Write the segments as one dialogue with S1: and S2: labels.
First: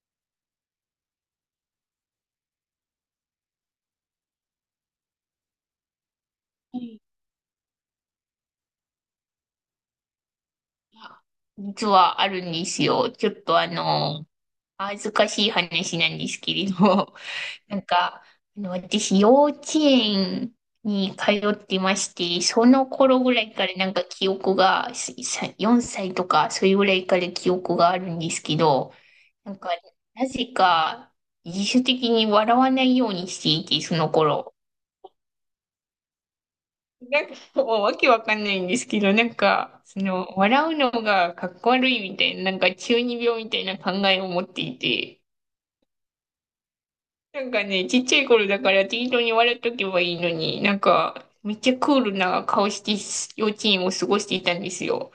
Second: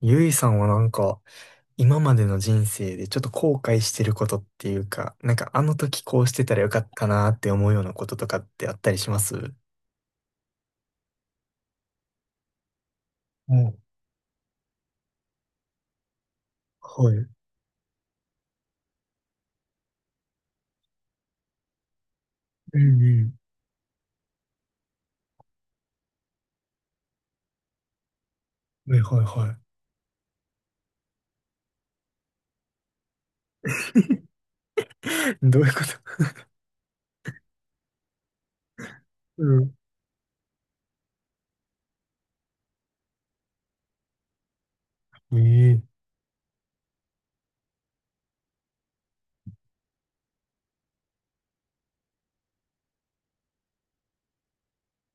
S1: ゆいさんは今までの人生でちょっと後悔してることっていうか、なんかあの時こうしてたらよ
S2: は
S1: かっ
S2: い
S1: たなーって思うようなこととかってあったりします
S2: や実はあるんですよ。ちょっと
S1: お、
S2: 恥ずかしい話なんですけれ
S1: は
S2: ど、
S1: い。
S2: なんか、私、幼稚園に通ってまして、そ
S1: う
S2: の
S1: ん
S2: 頃
S1: う
S2: ぐらいから記憶が、すさ4歳とか、それぐらいから記憶があるんですけ
S1: ん。
S2: ど、
S1: はいはいは
S2: な
S1: い。
S2: んか、なぜか、自主的に笑わないようにしていて、その 頃。
S1: どういうこと？
S2: もうわけわかんないんですけど、笑うのがかっこ悪いみたいな、中二病みたいな考えを持っていて、
S1: うん。え
S2: なんかね、ちっちゃい頃だから適当に笑っとけばいいのに、めっちゃクールな顔して幼稚園を過ごしていたんですよ。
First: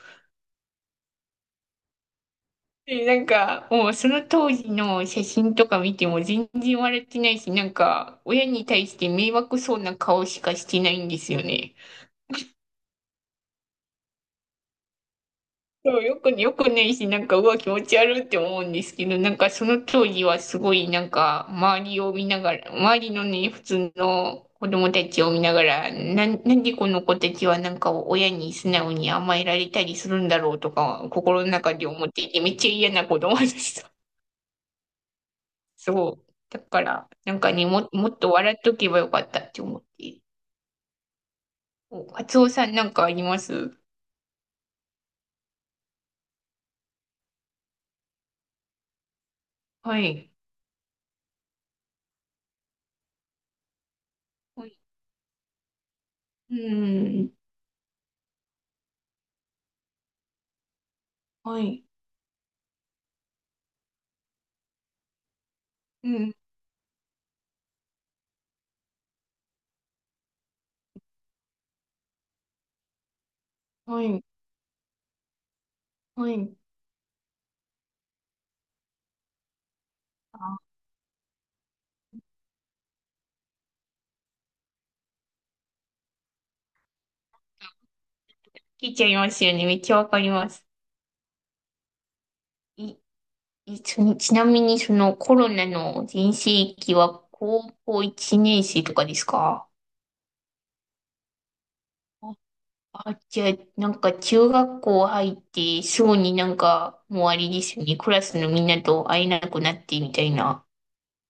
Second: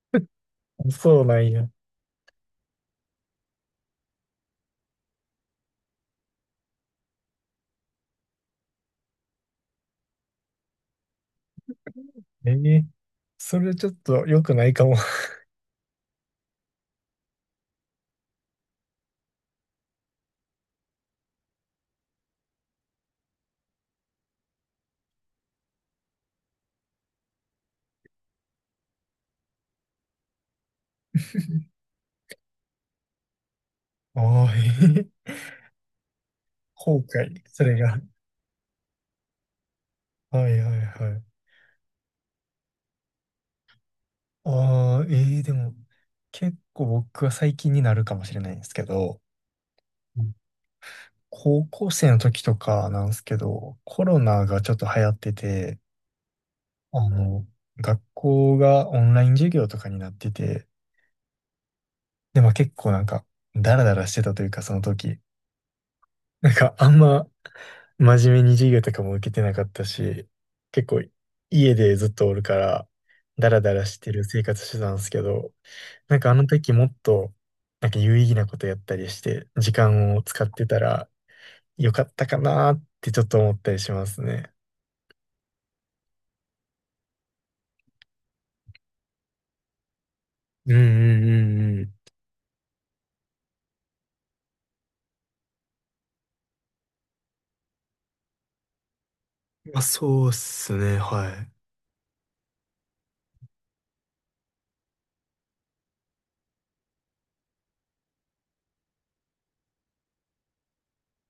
S1: え、そうなんや。
S2: で、もうその当時の写真とか見ても全然笑ってないし、親に対して迷惑そうな顔しかしてないんですよね。
S1: ええ、それちょっと良くないかも。
S2: そう、よくねいし、うわ、気持ち悪いって思うんですけど、その当時はすごい、周りを見ながら、周りのね、普通の子供たちを見ながら、なんでこの子たちは、親に素直に甘えられたりするんだろうとか、心の中で思っていて、めっちゃ嫌な子供でした。
S1: ああ、ええ。
S2: そう。だか
S1: 後
S2: ら、なん
S1: 悔、
S2: か
S1: そ
S2: ね、
S1: れが。
S2: もっと笑っとけばよかったって思って。
S1: はいはいはい。
S2: お、カツオさんなんかあります？
S1: ああ、ええ、でも、結構僕は最近になるかもしれないんですけど、
S2: はい。
S1: 高校生の時とかなんですけど、コロナが
S2: は
S1: ちょっ
S2: い。
S1: と流行ってて、
S2: う
S1: あ
S2: ん。
S1: の、学校がオンライン授業とかになってて、
S2: はい。
S1: で、まあ結構なんか、ダラダラしてたというか、その時。
S2: うん。
S1: あんま真面目に授業とかも受けてなかったし、結構家でずっとおるから、ダラダラし
S2: は
S1: て
S2: い。
S1: る生活してたんですけど、なん
S2: は
S1: かあの
S2: い。
S1: 時もっと、なんか有意義なことやったりして、時間を使って
S2: あ、
S1: たらよかったかなーってちょっと思ったりしますね。
S2: 聞いちゃいますよね。めっちゃわかります。
S1: うんうんうんうん。
S2: い、い、ちなちなみにそのコロナの全盛期は高校1年生とかですか？
S1: まあ、そうっすね、はい。
S2: あ、あじゃあ、なんか中学校入ってすぐになんかもうあれですよね。クラスのみんなと会えなくなってみたいな。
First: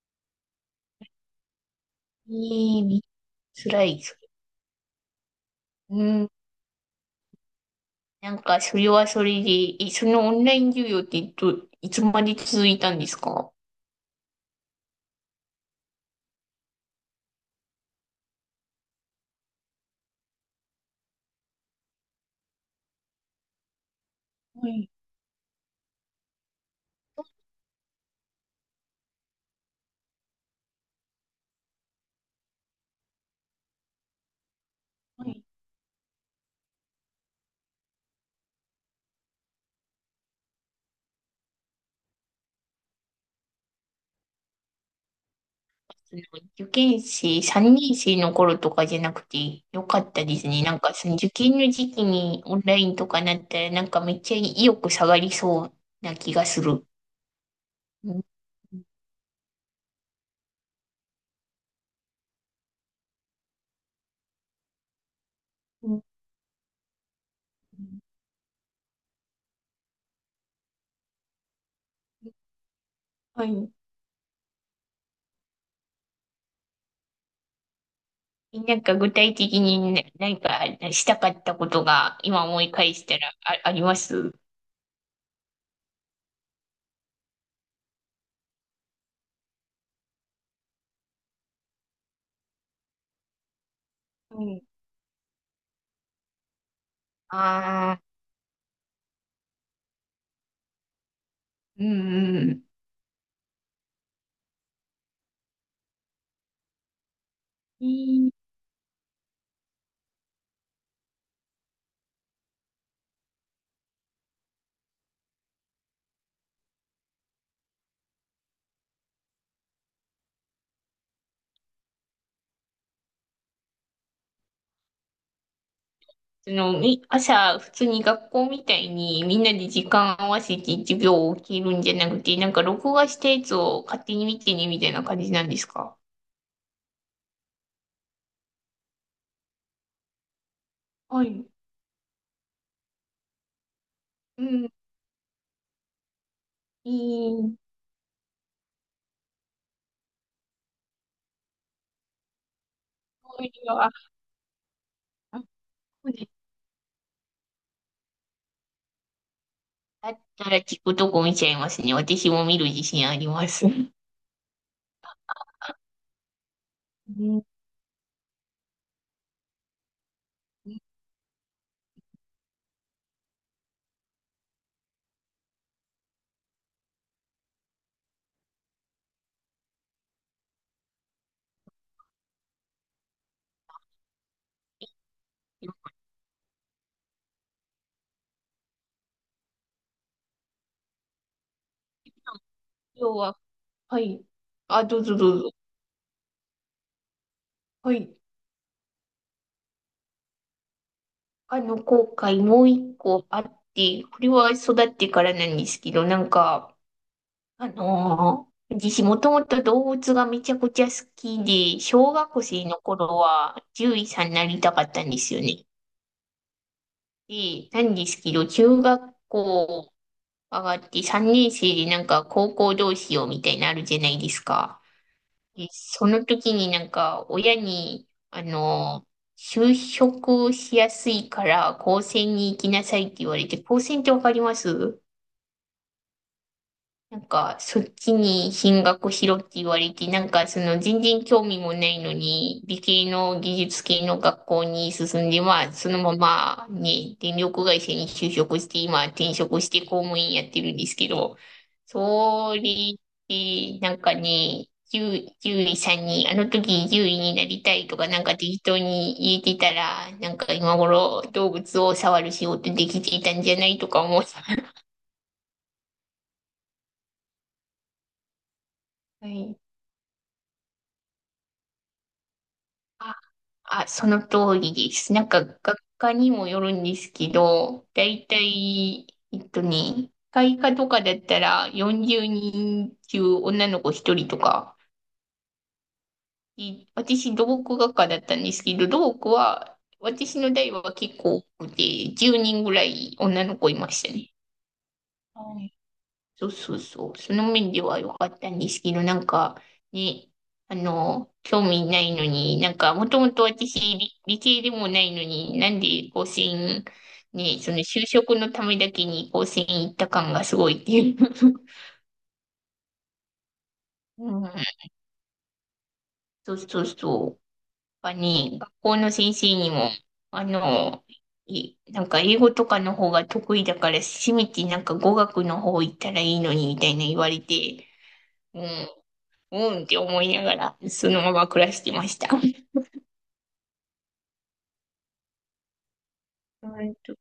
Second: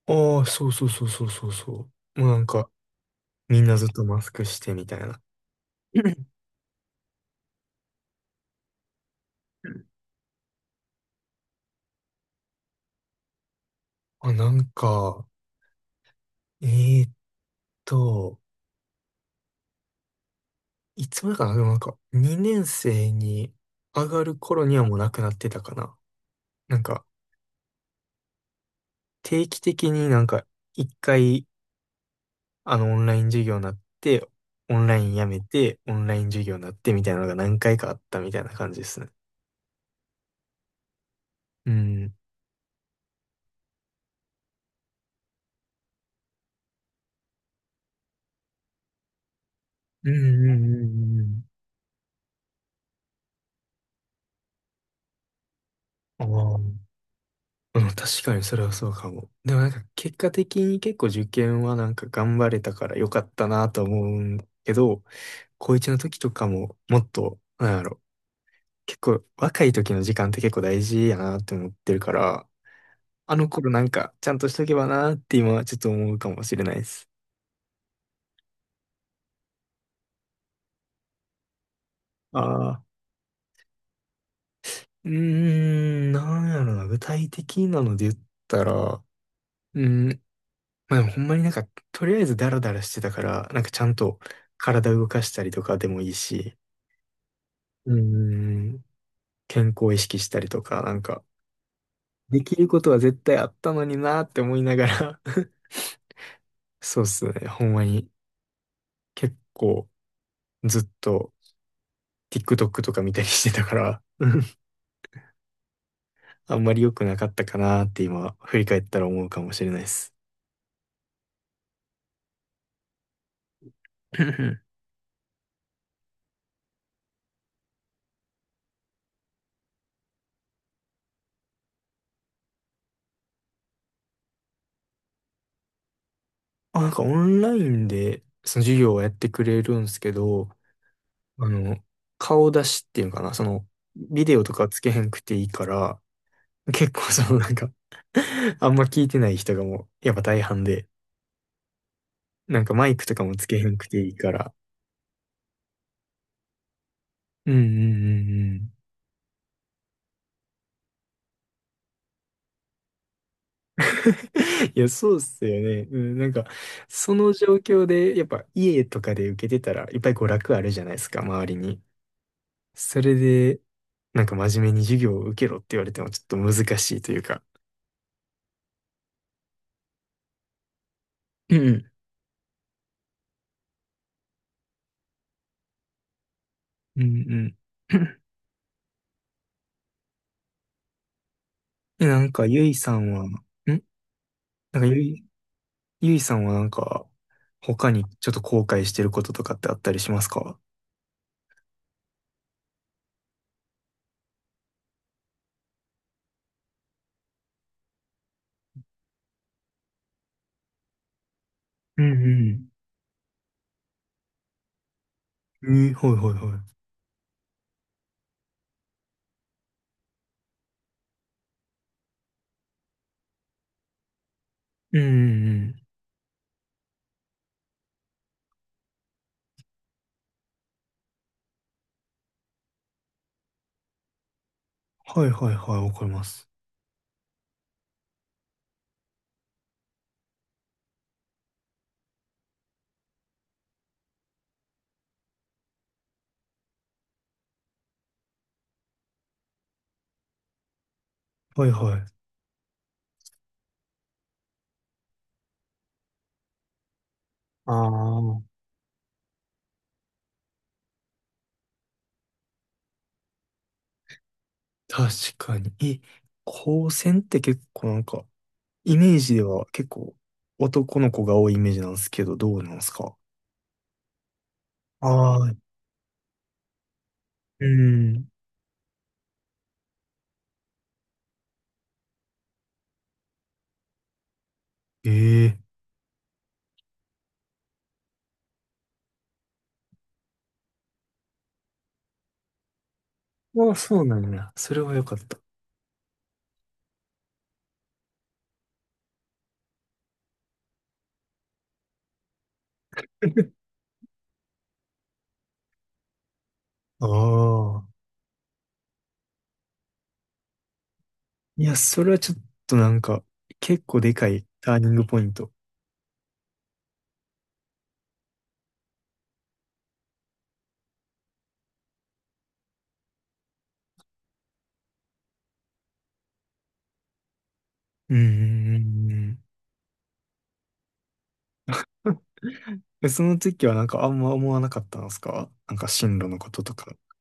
S1: ああ、そうそうそうそうそうそう。も
S2: え
S1: うなんか、
S2: え、めっ
S1: みん
S2: ちゃ
S1: な
S2: 辛
S1: ずっ
S2: い
S1: と
S2: です。
S1: マスクしてみたいな。
S2: う ん。なんかそれはそれで、そのオンライン授業っていつまで続いたんですか？は
S1: あ、えーっと、いつまでかな、でもなんか、2年生に上がる頃には
S2: い
S1: もうなくなってたかな。なんか、定期的に一回、オンライン授業になって、オンライン
S2: は
S1: やめ
S2: い。
S1: て、オンライン授業になってみたいなのが何回かあったみたいな感じですね。うん。
S2: 受験生、3年生の頃とかじゃなくてよか
S1: う
S2: っ
S1: んう
S2: たで
S1: ん
S2: す
S1: う
S2: ね。
S1: んう
S2: なんかその
S1: んう
S2: 受
S1: ん。
S2: 験の時期にオンラインとかなったらなんかめっちゃ意欲下がりそうな
S1: あ
S2: 気が
S1: あ、う
S2: す
S1: ん、
S2: る。う
S1: 確
S2: ん
S1: かにそれはそうかも。でもなんか結果的に結構受験はなんか頑張れたから良かったなと思うんけど、高
S2: う
S1: 1の
S2: ん。
S1: 時とかももっと、なんやろ、結構若い時の時間って結構大事やなって思ってるから、あ
S2: は
S1: の頃
S2: い。
S1: なんかちゃんとしとけばなって今はちょっと思うかもしれないです。
S2: なんか具体的に何かしたかったことが今思
S1: あ
S2: い
S1: あ、
S2: 返したらあ、あります？
S1: うーん、なんやろな、具体的なので言ったら、うん、まあでもほんまになんか、とりあえずダラダラしてたから、なんかちゃんと
S2: はい。
S1: 体動かしたりとかでもいいし、うー
S2: ああ、
S1: ん、健康意識したりとか、なんか、
S2: うん
S1: で
S2: う
S1: き
S2: ん。
S1: ることは絶対あったのになって思いながら、 そうっすね、ほんまに結構ずっと TikTok とか見たりしてたから、うん、あんまり良くなかったかなって今、振り返ったら思うかもしれないです。うんうん。
S2: その、朝、普通に学校みたいにみんなで時間合わせて授業を受けるんじゃなくて、なんか録画したやつを勝手に見てね、みたいな感じなんですか？
S1: あ、なんかオンラインでその授業をやってくれるんですけど、
S2: はい。
S1: あの、顔出しっていうのかな、その、ビデオ
S2: う
S1: とか
S2: ん、
S1: つけへんくていいから、
S2: い
S1: 結構そのなん
S2: い。
S1: か、 あんま聞いてない人がもう、やっぱ大半で、なんかマイクとかも
S2: そう
S1: つ
S2: い
S1: けへ
S2: う
S1: ん
S2: の
S1: く
S2: は、
S1: ていいから。
S2: あそうです。
S1: うんうんうんうん。
S2: だったら聞くとこ見ちゃいますね。私も見る自信あります。う
S1: いや、そうっすよね。うん、なんか、その
S2: ん。
S1: 状況で、やっぱ家とかで受けてたら、いっぱい娯楽あるじ
S2: 今
S1: ゃないですか、周りに。それで、なんか真面目に授業を受けろって言われてもちょっと難しいというか。うんうん。うんうん。え、なんか、ゆいさ
S2: 日
S1: んは、ん
S2: は、
S1: なん
S2: はい。あ、
S1: か
S2: どうぞどうぞ。
S1: ゆいさんは他
S2: は
S1: に
S2: い。
S1: ちょっと後悔してることとかってあったりしますか？
S2: あの、後悔もう一個あって、これは育ってからなんですけど、なんか、あのー私もともと動物がめちゃくちゃ好きで、
S1: う
S2: 小学生
S1: ん
S2: の頃は獣医さんになりたかったんですよね。
S1: うん。えー、はいはいは
S2: で、なんですけど、中学校上がって3年生でなんか高校どうしようみたいになるじゃないですか。
S1: い。うんうんう
S2: で、
S1: ん。
S2: その時になんか親に、あのー就職しやすいから高専に行きなさいって言われて、高専ってわかります？
S1: はいはいはい、わかります。
S2: なんか、そっちに進学しろって言われて、全然興味もないのに、理系の技術系の学校に進んで、まあ、そのまま、ね、電力会社に就職して、今、転職して公務員やってるんですけど、
S1: はいはい。
S2: それで、なんかね、10、獣さんに、あの時獣医になり
S1: あ
S2: たいとか、なんか
S1: あ。
S2: 適当に言えてたら、なんか今頃動物を触る仕事できていたんじゃないとか思う。
S1: 確かに。え、高専って結構なんか、イメー
S2: は
S1: ジで
S2: い。
S1: は結構男の子が多いイメージなんですけど、どうなんですか？
S2: あ、その通りで
S1: あ
S2: す。なん
S1: あ
S2: か、
S1: ー、
S2: 学科にもよるんですけ
S1: う
S2: ど、だい
S1: ん。
S2: たい、えっとね、会科とかだったら40人中女の子1人とか、
S1: ええ
S2: い私、土木学科だったんですけど、土木は、私の代は結構多くて、10人ぐらい女の
S1: ー。
S2: 子
S1: ああ、
S2: いま
S1: そ
S2: し
S1: う
S2: た
S1: な
S2: ね。
S1: んや。それはよかった。
S2: そうそうそう。その面では良かったんですけど、なんか、ね、あの、興味ないのに、なんか、もともと 私理系でもないのに、なんで甲子園、
S1: あ
S2: ね、その
S1: あ。
S2: 就職のためだけに甲子園行った感がすごいっていう。
S1: い や、それはちょっとなんか、結構で
S2: う
S1: かい
S2: ん、
S1: ターニングポイント。
S2: そうそうそう。やっぱね、学校の先生にも、あの、いなんか英語とかの方が得意だから、せめてなんか語学の方行ったらいいのに、みたいな言われて、
S1: うんう
S2: うん
S1: んうん
S2: うんって思いながら、そのまま暮らしてま
S1: う
S2: し
S1: ん。
S2: た。
S1: え、その時はなんかあんま思わなかったんですか、なんか進路のことと
S2: う
S1: か。
S2: んと、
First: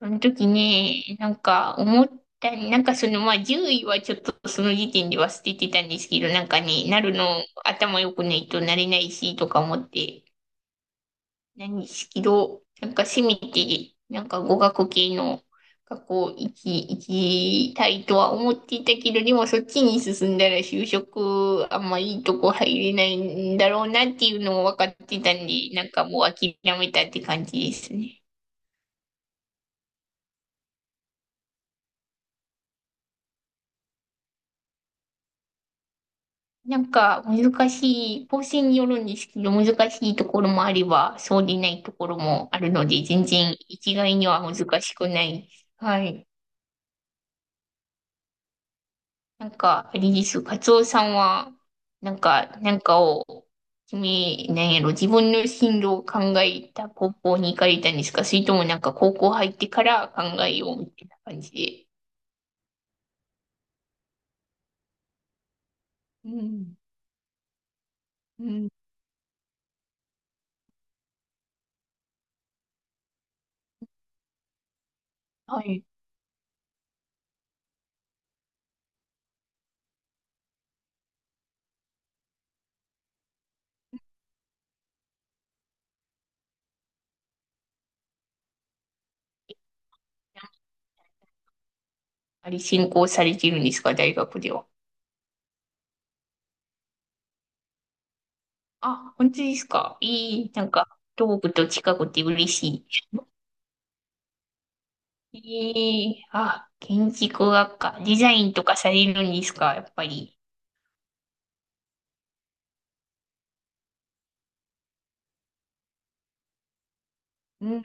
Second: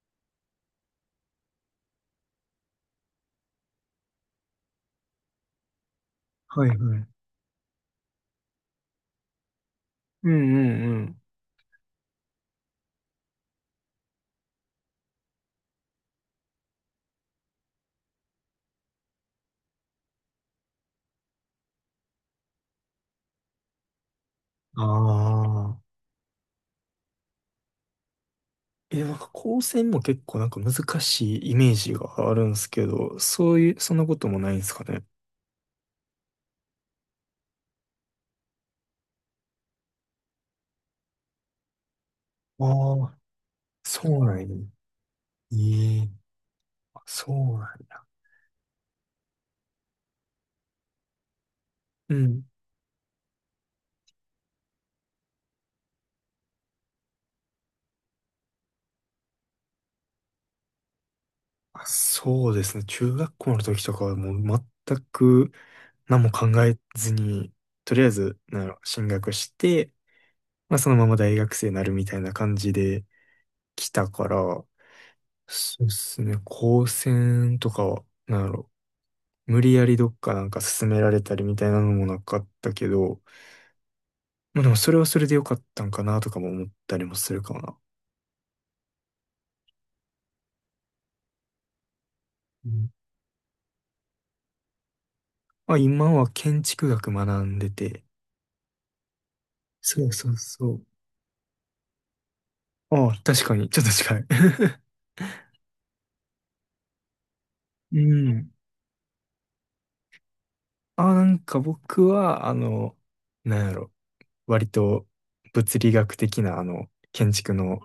S2: その時ね、なんか思った、なんかそのまあ獣医はちょっとその時点では捨ててたんですけど、なんか
S1: はいはい。
S2: ね、
S1: う
S2: な
S1: ん
S2: るの頭良くないとなれないしとか思って、
S1: うんうん。
S2: 何しけなんかせめて、なんか語学系の学校行き、行きたいとは思っていたけど、でもそっちに進んだら就職あんまいいとこ入れないんだろうなっていうのも分
S1: あ
S2: かってたんで、なん
S1: あ。
S2: かもう諦めたって感じですね。
S1: え、なんか高専も結構なんか難しいイメージがあるんですけど、そういう、そんなこともないんですかね。
S2: なんか難しい、構成によるんですけど、難しいところもあれば、そうでないところもあ
S1: あ
S2: るので、
S1: あ、
S2: 全然一概
S1: そう
S2: に
S1: なん
S2: は
S1: や
S2: 難
S1: ね。
S2: しくないです。
S1: え
S2: は
S1: え、
S2: い。
S1: そうなんや。
S2: なんか、あれです。カツオさんは、な
S1: う
S2: ん
S1: ん。
S2: か、なんかを、君、なんやろ、自分の進路を考えた高校に行かれたんですか？それともなんか高校入ってから考えようみたいな感じ
S1: あ、
S2: で。
S1: そうですね。中学校の時とかはもう全く何
S2: う
S1: も考
S2: ん。
S1: えずに、とりあえず、
S2: う
S1: なんや
S2: ん。
S1: ろ進学して、まあそのまま大学生になるみたいな感じで来たから、
S2: はい。
S1: そうですね。高専とかは、なんやろ無理やりどっかなんか勧められたりみたいなのもなかったけど、まあでもそれはそれでよかったんかなとかも思ったりもするかもな。
S2: あれ、
S1: う
S2: 進
S1: ん。
S2: 行されてるんですか大学では？
S1: まあ今は建築学学んでて、
S2: あ、本当ですか？
S1: そうそう
S2: いい。な
S1: そ
S2: ん
S1: う。
S2: か、東部と近くて嬉し
S1: ああ、確かに、ちょっと近い。
S2: い。いい。あ、建築学
S1: う
S2: 科。デザイ
S1: ん。
S2: ンとかされるんですかやっぱり？
S1: あ、なんか僕は、なんやろ、割と物理学的な、あの、建築
S2: う
S1: の、
S2: ん。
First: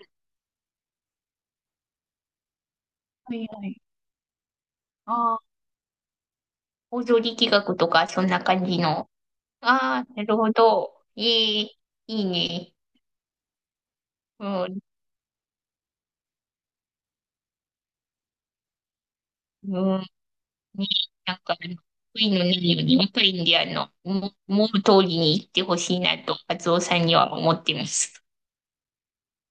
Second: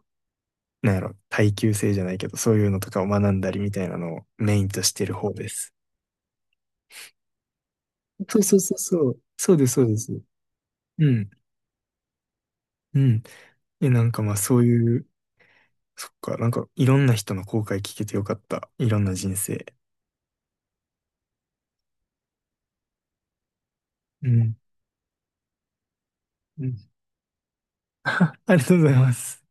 S1: なんやろ、耐久性じゃないけど、そういうのとかを学
S2: は
S1: ん
S2: い
S1: だり
S2: は
S1: み
S2: い。
S1: たいなのをメインとしてる方
S2: あ、
S1: です。
S2: 大料力企画とか、そん
S1: そう
S2: な
S1: そう
S2: 感
S1: そう
S2: じ
S1: そ
S2: の。
S1: う。そうです、そうで
S2: あ
S1: す。
S2: あ、なるほど。
S1: う
S2: え
S1: ん。
S2: え、いいね。
S1: うん。え、なんかまあ
S2: う
S1: そう
S2: ん、
S1: いう、そっか、なんかいろんな人の後悔聞けてよかった。いろんな人生。
S2: うん、ね、なんか、悔いのないように、若いんで、あの、思
S1: う
S2: う
S1: ん。
S2: 思う通りに行ってほしいなと、カ
S1: う
S2: ツ
S1: ん。
S2: オさんには思ってます。
S1: ありがとうございます。